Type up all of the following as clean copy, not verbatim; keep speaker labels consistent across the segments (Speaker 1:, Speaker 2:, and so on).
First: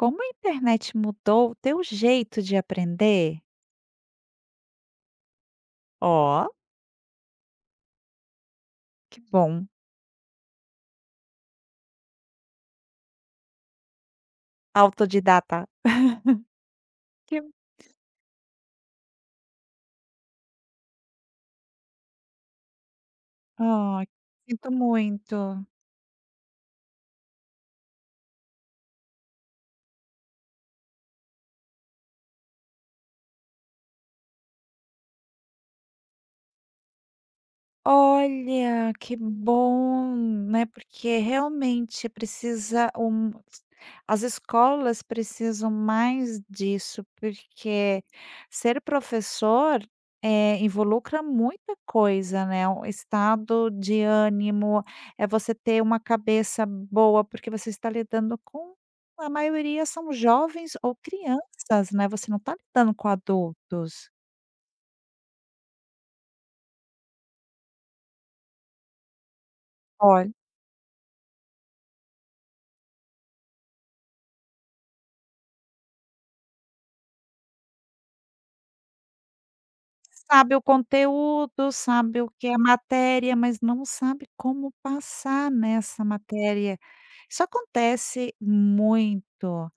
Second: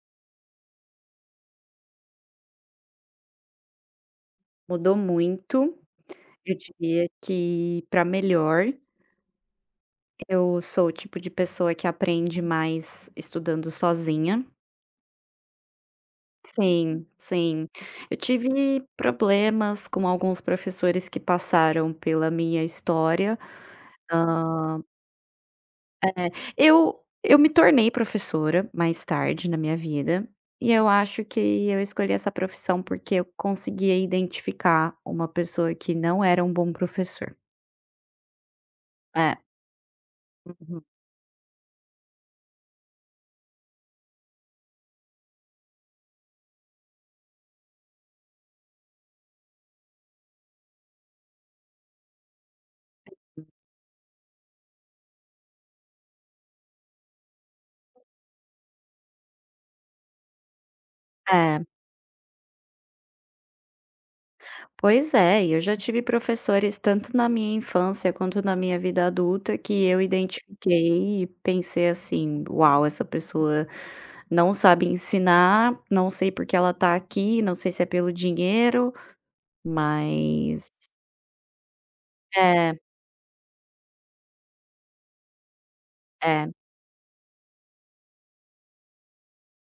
Speaker 1: Como a internet mudou o teu jeito de aprender?
Speaker 2: Mudou muito,
Speaker 1: Ó,
Speaker 2: eu diria que para melhor.
Speaker 1: que bom.
Speaker 2: Eu sou o tipo de pessoa que aprende mais estudando sozinha.
Speaker 1: Autodidata.
Speaker 2: Sim,
Speaker 1: Que
Speaker 2: sim. Eu tive problemas com alguns professores que passaram pela minha história.
Speaker 1: ah, sinto
Speaker 2: Hã,
Speaker 1: muito.
Speaker 2: eu me tornei professora mais tarde na minha vida, e eu acho que eu escolhi essa profissão porque eu conseguia identificar uma pessoa que não era um bom professor.
Speaker 1: Olha, que
Speaker 2: É,
Speaker 1: bom, né,
Speaker 2: uhum.
Speaker 1: porque realmente precisa um, as escolas precisam mais disso, porque ser professor, involucra muita coisa, né, o estado de ânimo, é você ter uma cabeça boa, porque você está lidando com a maioria, são jovens ou
Speaker 2: É.
Speaker 1: crianças, né, você não está lidando com adultos.
Speaker 2: Pois é, e eu já tive professores tanto na minha infância quanto na minha vida adulta que eu
Speaker 1: Olha.
Speaker 2: identifiquei e pensei assim: "Uau, essa pessoa não sabe ensinar, não sei por que ela tá aqui, não sei se é pelo dinheiro",
Speaker 1: Sabe o
Speaker 2: mas
Speaker 1: conteúdo, sabe o que é a
Speaker 2: é,
Speaker 1: matéria, mas não sabe como passar nessa
Speaker 2: é,
Speaker 1: matéria. Isso acontece muito.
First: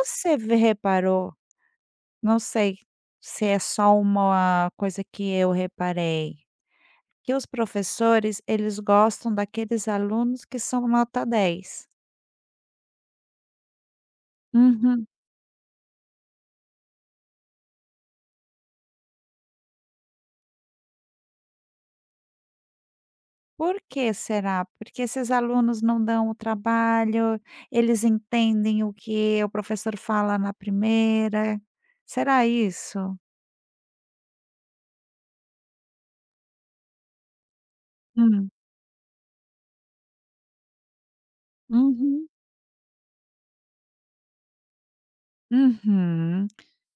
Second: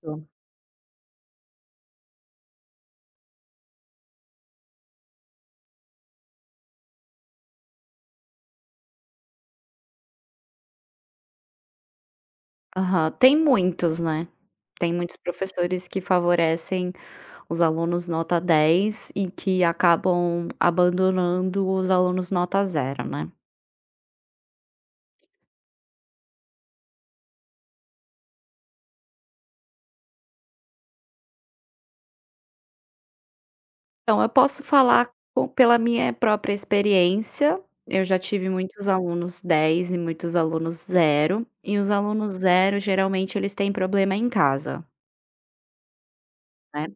Speaker 2: tô.
Speaker 1: ve reparou, não sei se é só uma coisa que eu reparei, que os professores, eles gostam daqueles alunos que são nota 10.
Speaker 2: Aham. Tem muitos, né. Tem
Speaker 1: Uhum.
Speaker 2: muitos professores que favorecem os alunos nota 10 e que acabam abandonando os alunos nota zero, né.
Speaker 1: Por que será? Porque esses alunos não dão o trabalho, eles entendem o que o professor fala na primeira. Será isso?
Speaker 2: Então, eu posso falar com pela minha própria experiência, eu já tive
Speaker 1: Hum.
Speaker 2: muitos alunos 10 e muitos alunos zero. E os
Speaker 1: Uhum.
Speaker 2: alunos zero geralmente eles têm problema em casa,
Speaker 1: Uhum.
Speaker 2: né.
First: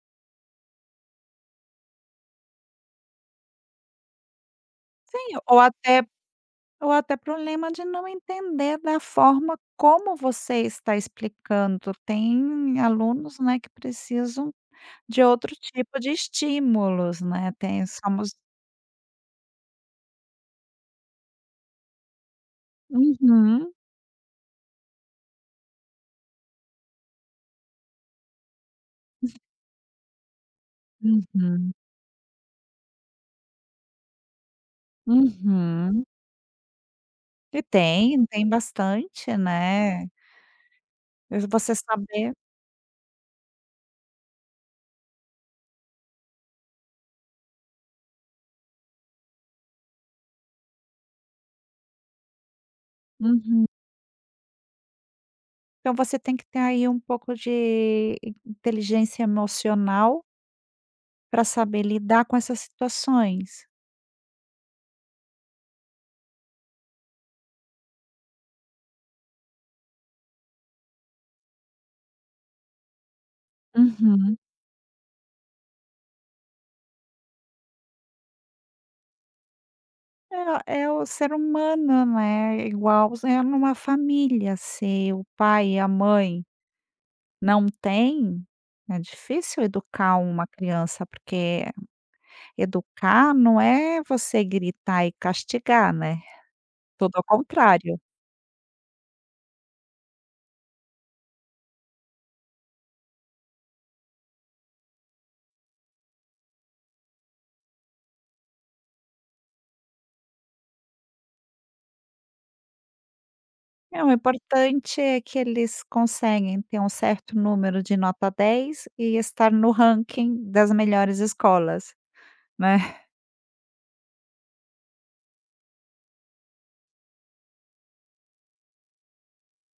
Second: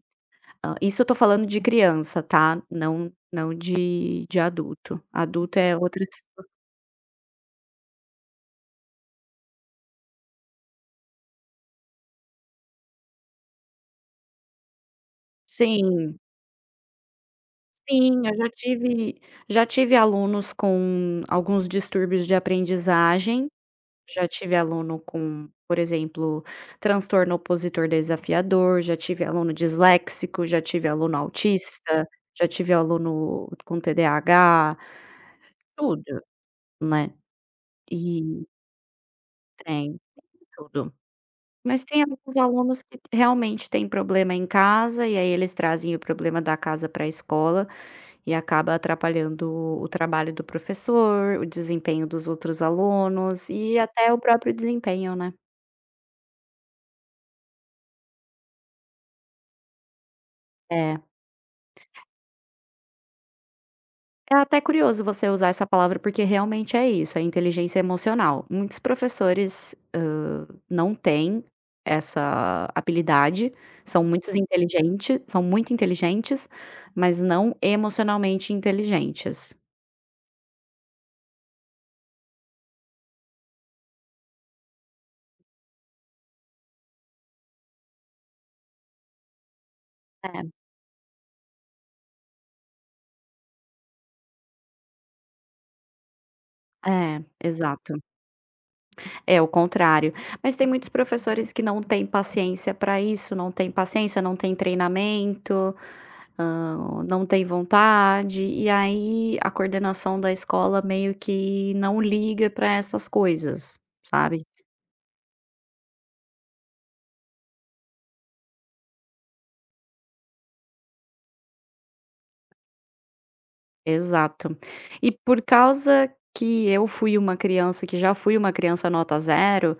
Speaker 2: Isso eu tô falando de criança, tá, não de adulto,
Speaker 1: Sim,
Speaker 2: adulto
Speaker 1: ou
Speaker 2: é
Speaker 1: até,
Speaker 2: outra situa.
Speaker 1: ou até problema de não entender da forma como você está explicando. Tem alunos, né, que precisam de outro tipo de
Speaker 2: Sim,
Speaker 1: estímulos, né, tem
Speaker 2: sim,
Speaker 1: somos.
Speaker 2: eu já tive alunos com alguns distúrbios de aprendizagem.
Speaker 1: Uhum,
Speaker 2: Já tive aluno com, por exemplo, transtorno opositor desafiador, já tive aluno disléxico, já tive aluno
Speaker 1: uhum,
Speaker 2: autista, já tive aluno com TDAH,
Speaker 1: uhum.
Speaker 2: tudo, né.
Speaker 1: E tem,
Speaker 2: E
Speaker 1: tem bastante,
Speaker 2: tem,
Speaker 1: né.
Speaker 2: tudo.
Speaker 1: Mas você
Speaker 2: Mas tem
Speaker 1: saber.
Speaker 2: alguns alunos que realmente têm problema em casa, e aí eles trazem o problema da casa para a escola, e acaba atrapalhando o trabalho do professor, o desempenho dos outros alunos
Speaker 1: Uhum.
Speaker 2: e até o próprio desempenho, né.
Speaker 1: Então você tem que ter aí um pouco de inteligência emocional
Speaker 2: É.
Speaker 1: para saber lidar com essas situações.
Speaker 2: É até curioso você usar essa palavra, porque realmente é isso, é inteligência emocional. Muitos professores, não têm essa habilidade, são muitos
Speaker 1: Uhum.
Speaker 2: inteligentes, são muito inteligentes, mas não emocionalmente inteligentes.
Speaker 1: É é o ser humano, né, é igual é numa família, se o pai e a mãe não têm, é difícil educar
Speaker 2: É,
Speaker 1: uma criança, porque educar não é você gritar e castigar, né, tudo ao
Speaker 2: é, exato.
Speaker 1: contrário.
Speaker 2: É o contrário. Mas tem muitos professores que não têm paciência para isso, não têm paciência, não têm treinamento. Não tem vontade, e aí a coordenação da escola meio que não liga para essas coisas,
Speaker 1: É, o
Speaker 2: sabe?
Speaker 1: importante é que eles conseguem ter um certo número de nota 10 e estar no ranking das melhores escolas, né.
Speaker 2: Exato. E por causa que eu fui uma criança que já fui uma criança nota zero,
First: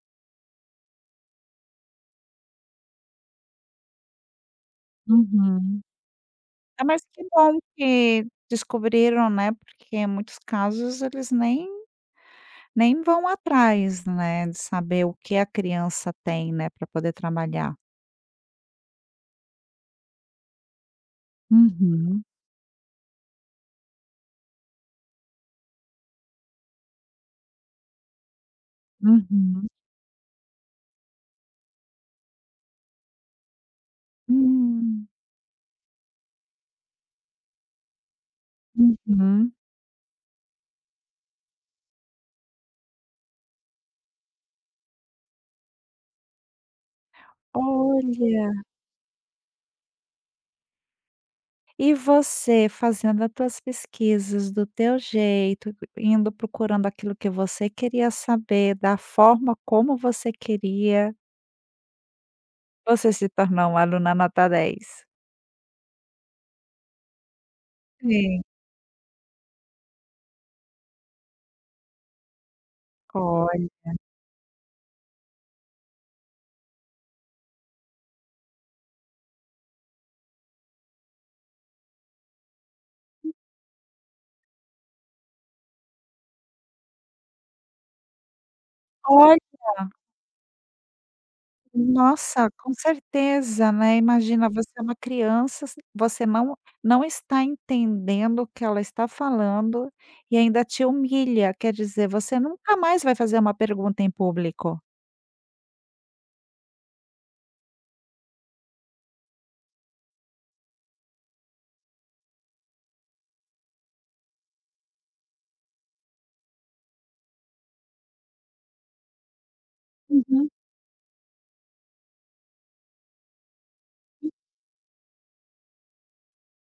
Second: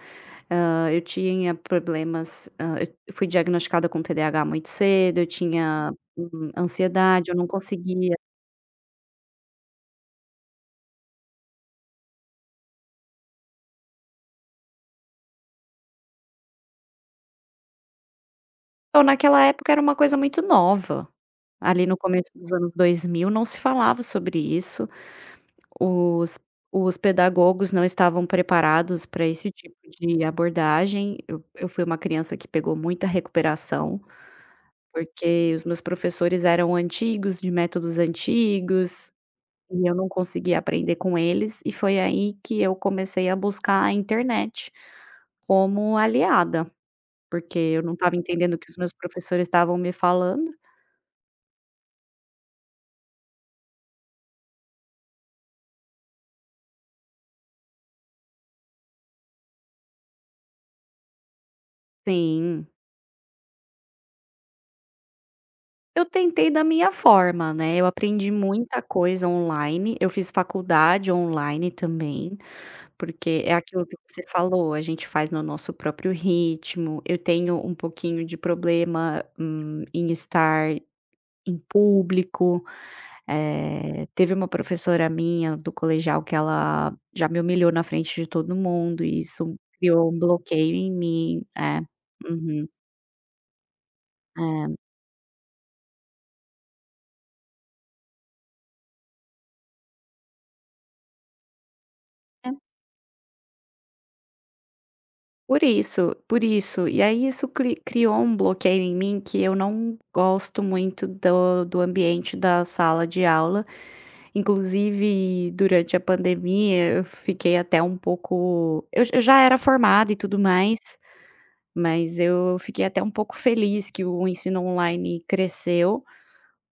Speaker 2: eu tinha problemas. Eu fui diagnosticada com TDAH muito cedo, eu
Speaker 1: Uhum.
Speaker 2: tinha,
Speaker 1: Ah, mas que
Speaker 2: ansiedade, eu não
Speaker 1: bom
Speaker 2: conseguia.
Speaker 1: que descobriram, né, porque em muitos casos eles nem vão atrás, né, de saber o que a criança tem, né, para poder trabalhar.
Speaker 2: Então naquela época era uma coisa muito nova, ali no começo
Speaker 1: Uhum,
Speaker 2: dos anos 2000 não se falava sobre isso. Os os pedagogos não estavam preparados para esse
Speaker 1: uhum.
Speaker 2: tipo de abordagem. Eu fui uma criança que pegou muita recuperação,
Speaker 1: Hum.
Speaker 2: porque os meus professores eram antigos, de métodos antigos,
Speaker 1: Uhum.
Speaker 2: e eu não conseguia aprender com eles, e foi aí que eu comecei a buscar a internet como aliada, porque eu não estava entendendo o
Speaker 1: Olha.
Speaker 2: que os meus professores estavam me falando.
Speaker 1: E você fazendo as tuas pesquisas do teu jeito, indo procurando aquilo que você queria saber, da forma como você queria,
Speaker 2: Sim.
Speaker 1: você se tornou uma aluna nota 10.
Speaker 2: Eu tentei da minha forma, né, eu aprendi
Speaker 1: Sim.
Speaker 2: muita coisa online, eu fiz faculdade online também, porque é aquilo
Speaker 1: Olha,
Speaker 2: que você falou, a gente faz no nosso próprio ritmo. Eu tenho um pouquinho de problema, em estar em público. Teve uma professora minha do colegial que ela já me humilhou na frente de todo mundo e
Speaker 1: olha,
Speaker 2: isso criou um bloqueio em mim. É.
Speaker 1: nossa,
Speaker 2: Uhum.
Speaker 1: com certeza, né, imagina, você é uma criança, s você não está entendendo o que ela está falando e ainda te humilha, quer dizer, você
Speaker 2: É.
Speaker 1: nunca mais vai fazer uma pergunta em público.
Speaker 2: Por isso, por isso. E aí isso criou um bloqueio em mim que eu não gosto muito do ambiente da sala de aula. Inclusive, durante a pandemia, eu fiquei até um pouco, eu já era formada e tudo
Speaker 1: Uhum.
Speaker 2: mais, mas eu fiquei até um pouco feliz que o ensino online cresceu,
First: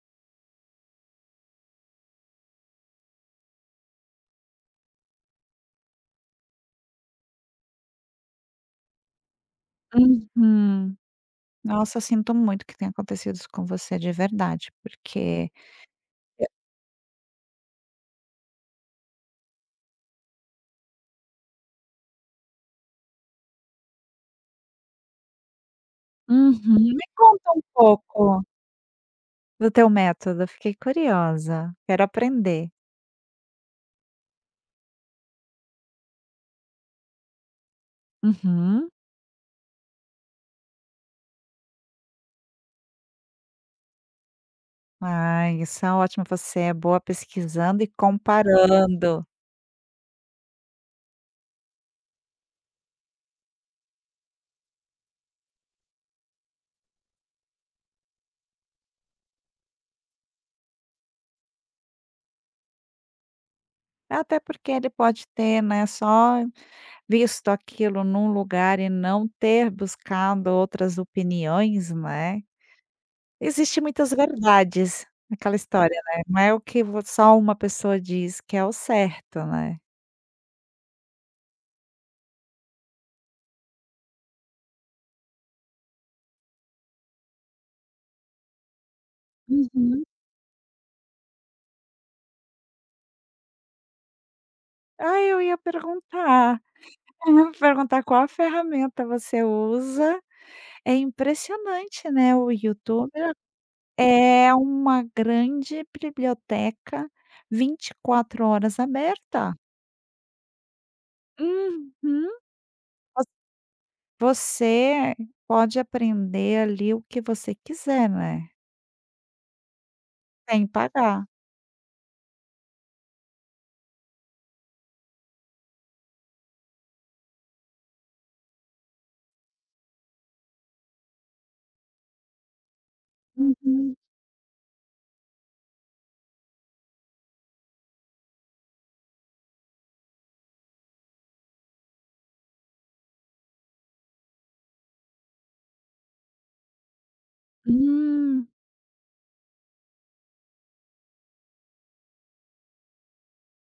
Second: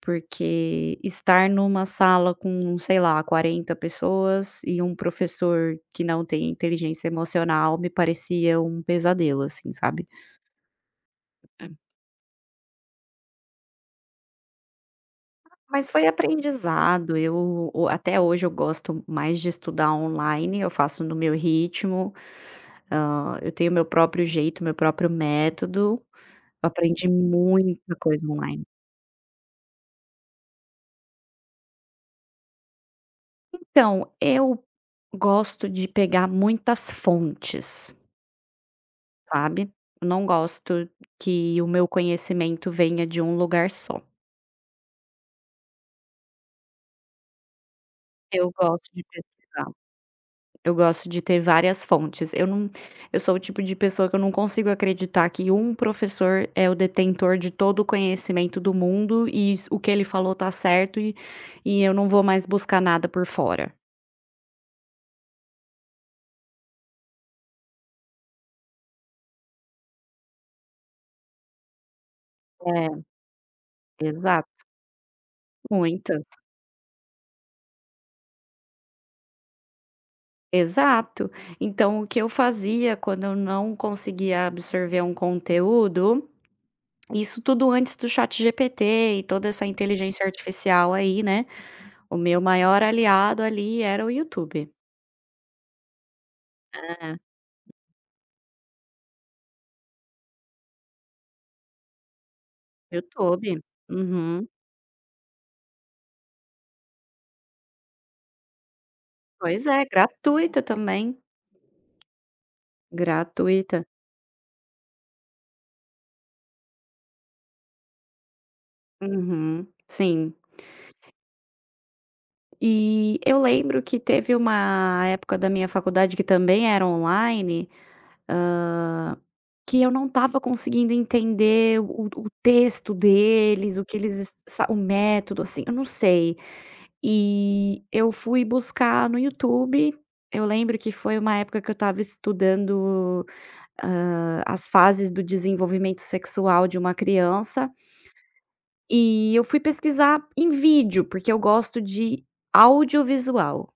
Speaker 2: porque estar numa sala com, sei lá, 40 pessoas e um professor que não tem inteligência emocional me parecia um pesadelo, assim, sabe?
Speaker 1: Uhum. Nossa, sinto muito que tenha acontecido isso com você, de verdade, porque
Speaker 2: Mas foi
Speaker 1: é.
Speaker 2: aprendizado, eu o até hoje eu gosto mais de estudar online, eu faço no meu ritmo. Eu tenho meu próprio jeito, meu próprio método, eu
Speaker 1: Uhum. Me
Speaker 2: aprendi
Speaker 1: conta um
Speaker 2: muita coisa
Speaker 1: pouco
Speaker 2: online.
Speaker 1: do teu método, fiquei curiosa, quero aprender.
Speaker 2: Então, eu gosto de pegar muitas fontes,
Speaker 1: Uhum.
Speaker 2: sabe. Eu não gosto que o meu conhecimento venha de um lugar só,
Speaker 1: Ai, isso é ótimo, você é boa pesquisando e
Speaker 2: eu gosto de
Speaker 1: comparando.
Speaker 2: pesquisar. Eu gosto de ter várias fontes. Eu não eu sou o tipo de pessoa que eu não consigo acreditar que um professor é o detentor de todo o conhecimento do mundo e s o que ele falou tá certo, e eu não vou mais buscar nada por fora.
Speaker 1: Até porque ele pode ter, né, só visto aquilo num lugar e não ter buscado outras opiniões, né.
Speaker 2: É,
Speaker 1: Existem muitas
Speaker 2: exato.
Speaker 1: verdades naquela história, né,
Speaker 2: Muitas.
Speaker 1: não é o que vo só uma pessoa diz que é o certo, né.
Speaker 2: Exato. Então o que eu fazia quando eu não conseguia absorver um conteúdo, isso tudo antes do ChatGPT e toda essa
Speaker 1: Uhum.
Speaker 2: inteligência artificial aí, né, o meu maior aliado ali era o YouTube,
Speaker 1: Ah, eu ia perguntar,
Speaker 2: né.
Speaker 1: eu ia perguntar qual a ferramenta você usa. É impressionante, né, o YouTube
Speaker 2: YouTube. Uhum.
Speaker 1: é uma grande biblioteca 24 horas aberta.
Speaker 2: Pois é, gratuita também.
Speaker 1: Uhum. Vo
Speaker 2: Gratuita.
Speaker 1: você pode aprender ali o que você quiser, né,
Speaker 2: Uhum, sim.
Speaker 1: sem pagar.
Speaker 2: E eu lembro que teve uma época da minha faculdade que também era online. ah, Que eu não estava conseguindo entender o texto deles, o
Speaker 1: Uhum.
Speaker 2: que eles es sa o método, assim, eu não sei. E eu fui buscar no YouTube, eu lembro que foi uma época que eu estava estudando, as fases do desenvolvimento sexual de uma criança,
Speaker 1: Hum.
Speaker 2: e eu fui pesquisar em vídeo, porque eu gosto de audiovisual,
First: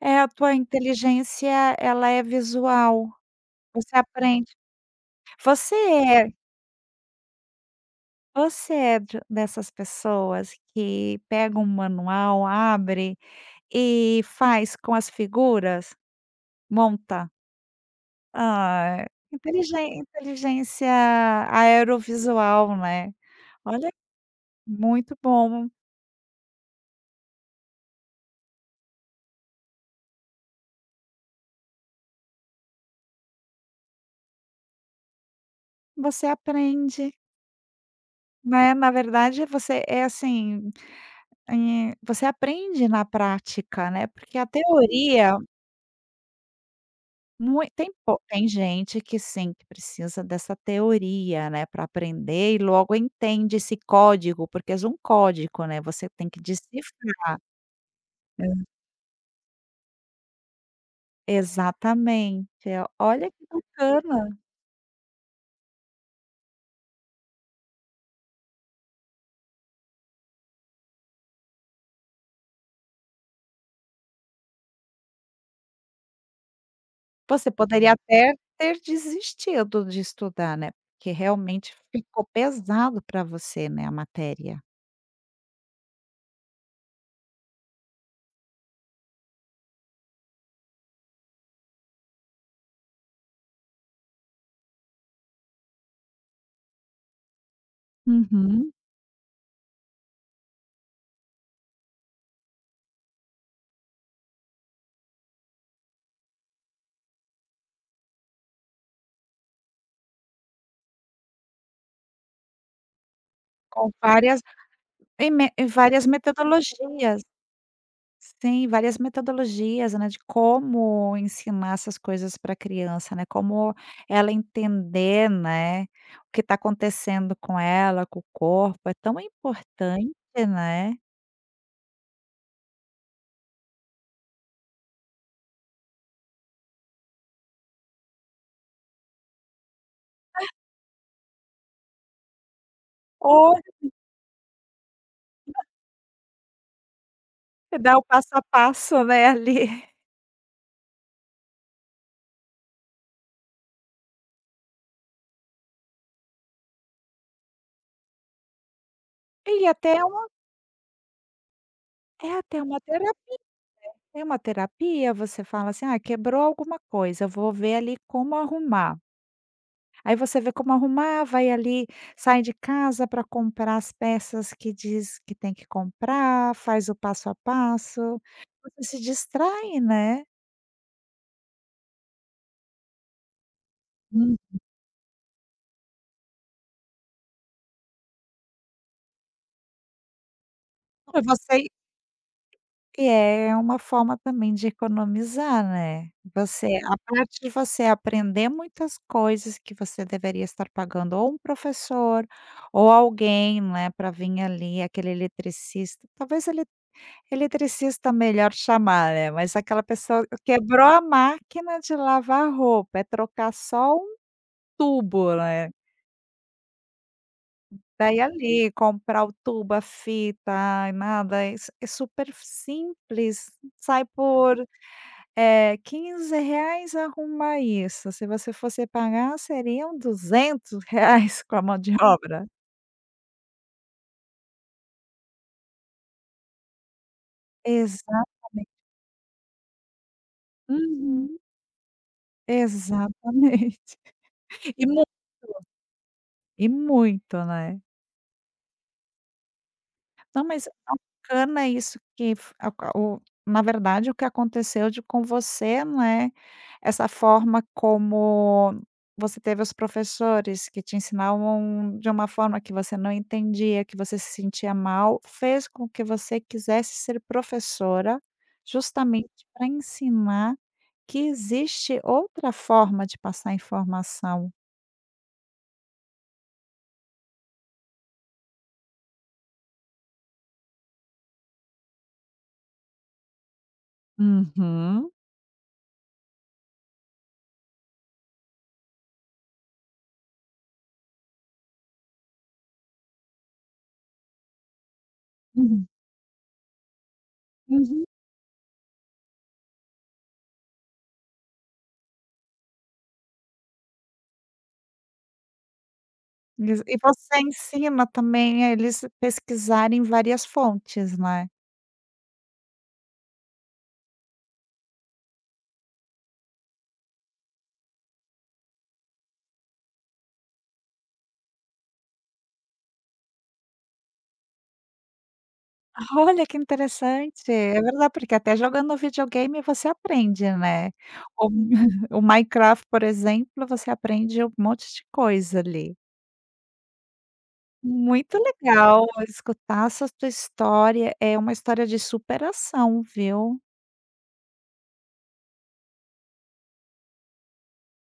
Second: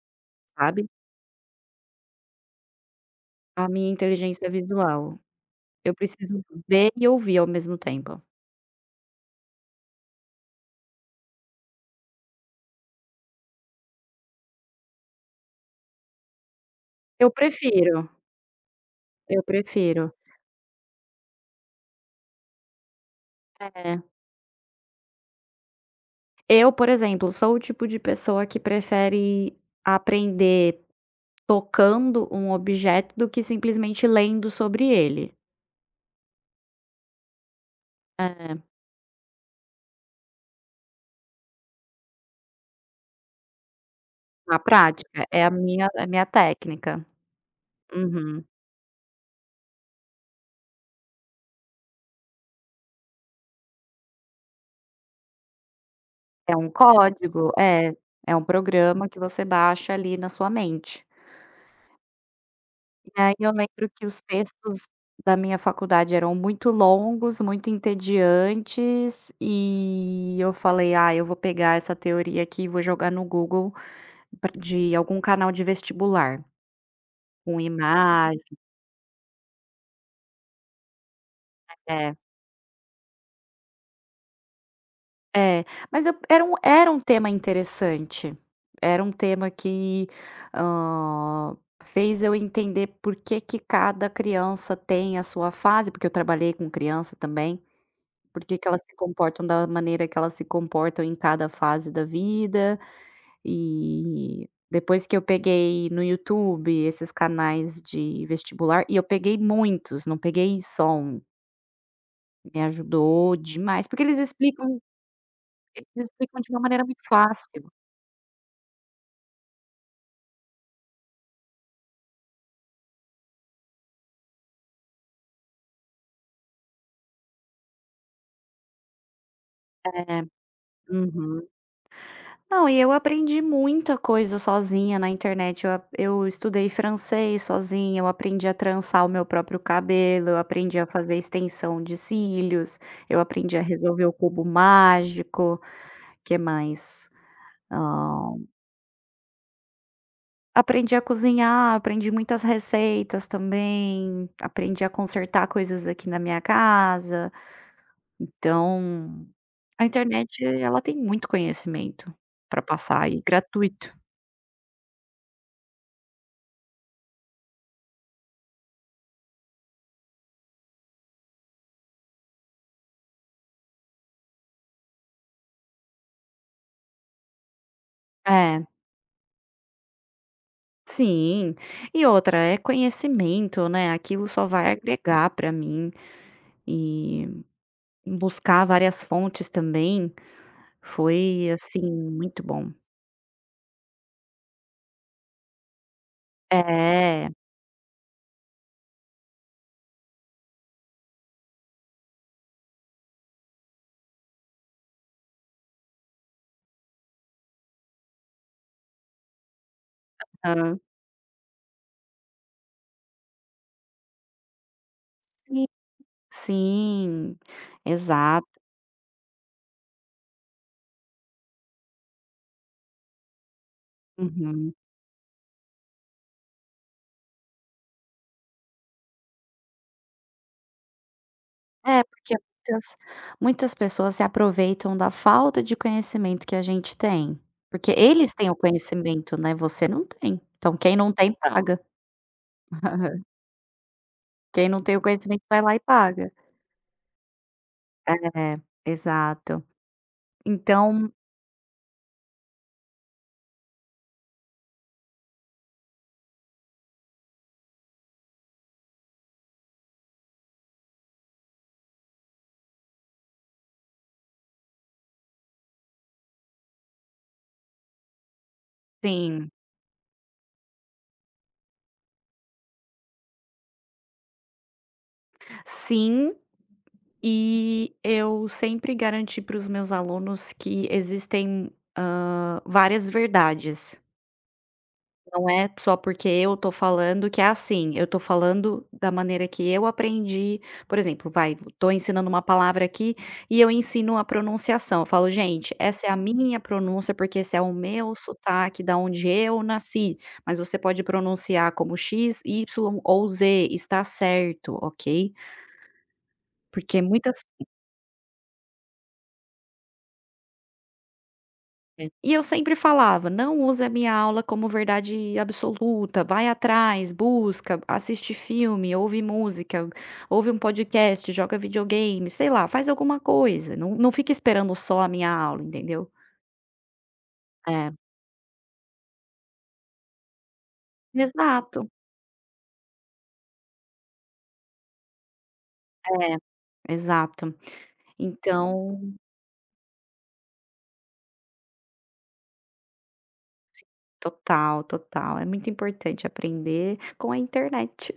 Speaker 1: É, a tua
Speaker 2: sabe,
Speaker 1: inteligência, ela é visual,
Speaker 2: a minha
Speaker 1: você
Speaker 2: inteligência
Speaker 1: aprende.
Speaker 2: visual.
Speaker 1: Você
Speaker 2: Eu
Speaker 1: é,
Speaker 2: preciso ver e ouvir ao mesmo tempo.
Speaker 1: de dessas pessoas que pega um manual, abre e faz com as figuras? Monta?
Speaker 2: Eu prefiro.
Speaker 1: Ah,
Speaker 2: Eu
Speaker 1: inteligen
Speaker 2: prefiro.
Speaker 1: inteligência aerovisual, né. Olha,
Speaker 2: É.
Speaker 1: muito bom.
Speaker 2: Eu, por exemplo, sou o tipo de pessoa que prefere aprender tocando um objeto do que simplesmente lendo sobre ele.
Speaker 1: Você aprende,
Speaker 2: É,
Speaker 1: né, na verdade você é assim, você aprende na prática, né, porque a
Speaker 2: na prática,
Speaker 1: teoria.
Speaker 2: é a minha técnica.
Speaker 1: Mui tem po
Speaker 2: Uhum.
Speaker 1: Tem gente que sim, que precisa dessa teoria, né, para aprender e logo entende esse código, porque é um código, né, você tem que
Speaker 2: É um
Speaker 1: decifrar.
Speaker 2: código, é. É um programa que você baixa ali na sua mente.
Speaker 1: Exatamente. É,
Speaker 2: E
Speaker 1: olha
Speaker 2: aí
Speaker 1: que
Speaker 2: eu lembro que os
Speaker 1: bacana.
Speaker 2: textos da minha faculdade eram muito longos, muito entediantes, e eu falei: "Ah, eu vou pegar essa teoria aqui e vou jogar no Google pra de algum canal de vestibular,
Speaker 1: Você
Speaker 2: com
Speaker 1: poderia até
Speaker 2: imagem".
Speaker 1: ter desistido de estudar, né, porque realmente
Speaker 2: É,
Speaker 1: ficou pesado para você, né, a matéria.
Speaker 2: é. Mas eu era um tema interessante, era um tema que, hã, fez eu entender por que que cada criança tem a sua fase, porque eu trabalhei com criança também, por que que
Speaker 1: Uhum.
Speaker 2: elas se comportam da maneira que elas se comportam em cada fase da vida, e depois que eu peguei no YouTube esses canais de vestibular e eu peguei muitos, não peguei só um. Me ajudou demais,
Speaker 1: Com
Speaker 2: porque eles
Speaker 1: várias,
Speaker 2: explicam
Speaker 1: e
Speaker 2: eles
Speaker 1: várias
Speaker 2: explicam de uma maneira muito
Speaker 1: metodologias.
Speaker 2: fácil.
Speaker 1: Sim, várias metodologias, né, de como ensinar essas coisas para a criança, né, como ela entender, né, o que está acontecendo com ela, com o corpo, é tão importante,
Speaker 2: É,
Speaker 1: né.
Speaker 2: uhum. Não, e eu aprendi muita coisa sozinha na internet, eu estudei francês sozinha, eu aprendi a trançar o meu próprio cabelo, eu aprendi a fazer extensão de cílios, eu
Speaker 1: Ou
Speaker 2: aprendi a resolver o cubo mágico, que mais?
Speaker 1: você o passo
Speaker 2: Hã,
Speaker 1: a passo, né, ali.
Speaker 2: Aprendi a cozinhar, aprendi muitas receitas também, aprendi a consertar coisas aqui na minha casa, então
Speaker 1: E
Speaker 2: a
Speaker 1: até é uma
Speaker 2: internet, ela tem muito conhecimento
Speaker 1: É
Speaker 2: para
Speaker 1: até uma
Speaker 2: passar e
Speaker 1: terapia,
Speaker 2: gratuito.
Speaker 1: é uma terapia, você fala assim: "Ah, quebrou alguma coisa, eu vou ver ali como arrumar". Aí você vê como arrumar, vai ali, sai de casa para comprar as peças que diz que tem que comprar, faz o passo a passo,
Speaker 2: É,
Speaker 1: você se distrai, né.
Speaker 2: sim. E outra, é conhecimento, né, aquilo
Speaker 1: Uhum.
Speaker 2: só vai agregar para mim, e buscar várias fontes também
Speaker 1: Pra
Speaker 2: foi,
Speaker 1: você
Speaker 2: assim, muito bom.
Speaker 1: e é uma forma também de economizar, né. Você, a
Speaker 2: É,
Speaker 1: parte de você aprender muitas coisas que você deveria estar pagando ou um professor, ou alguém, né, para vir ali, aquele eletricista, talvez eletricista melhor chamar, né, mas aquela pessoa
Speaker 2: aham.
Speaker 1: quebrou a máquina de lavar roupa, é trocar só um tubo,
Speaker 2: Sim,
Speaker 1: né,
Speaker 2: sim,
Speaker 1: daí
Speaker 2: exato.
Speaker 1: ali comprar o tubo, a fita, ai nada, é su é super simples, sai por,
Speaker 2: Uhum.
Speaker 1: R$ 15 arrumar isso, se você fosse pagar seriam R$ 200 com a mão de
Speaker 2: É, porque
Speaker 1: obra.
Speaker 2: muitas muitas pessoas se aproveitam da falta de conhecimento que a gente tem, porque eles têm o
Speaker 1: Exatamente.
Speaker 2: conhecimento, né, você não tem. Então quem não tem
Speaker 1: Uhum,
Speaker 2: paga.
Speaker 1: exatamente.
Speaker 2: Quem não
Speaker 1: E
Speaker 2: tem o
Speaker 1: mu
Speaker 2: conhecimento vai lá e paga.
Speaker 1: e muito, né.
Speaker 2: É, exato.
Speaker 1: Não, mas ah,
Speaker 2: Então,
Speaker 1: bacana isso que f a ca o na verdade, o que aconteceu de com você, né, essa forma como você teve os professores que te ensinavam de uma forma que você não entendia, que você se sentia mal, fez com que você quisesse ser professora, justamente
Speaker 2: sim.
Speaker 1: para ensinar que existe outra forma de passar informação.
Speaker 2: Sim, e eu sempre garanti para os meus alunos que existem, várias verdades.
Speaker 1: Uhum.
Speaker 2: Não é só porque eu tô falando que é assim, eu tô falando da maneira que eu aprendi. Por exemplo, vai, tô ensinando uma palavra aqui e eu ensino a pronunciação. Eu falo: "Gente, essa é a minha pronúncia, porque esse é o
Speaker 1: Uhum.
Speaker 2: meu sotaque da onde eu nasci, mas você pode pronunciar como X, Y ou Z, está certo, ok?"
Speaker 1: Eles, e
Speaker 2: Porque muitas.
Speaker 1: você ensina também a eles pesquisarem várias fontes, né.
Speaker 2: É. E eu sempre falava: "Não use a minha aula como verdade absoluta, vai atrás, busca, assiste filme, ouve música, ouve um podcast, joga videogame, sei lá, faz alguma coisa, não fica esperando só a minha aula", entendeu?
Speaker 1: Olha, que interessante. É
Speaker 2: É,
Speaker 1: verdade, porque até jogando videogame você aprende, né. O Hum.
Speaker 2: exato,
Speaker 1: O Minecraft, por exemplo, você aprende um monte de coisa ali.
Speaker 2: é, exato.
Speaker 1: Muito legal
Speaker 2: Então,
Speaker 1: escutar essa tua história, é uma história de superação, viu.
Speaker 2: sim, total, total, é muito importante aprender com a internet.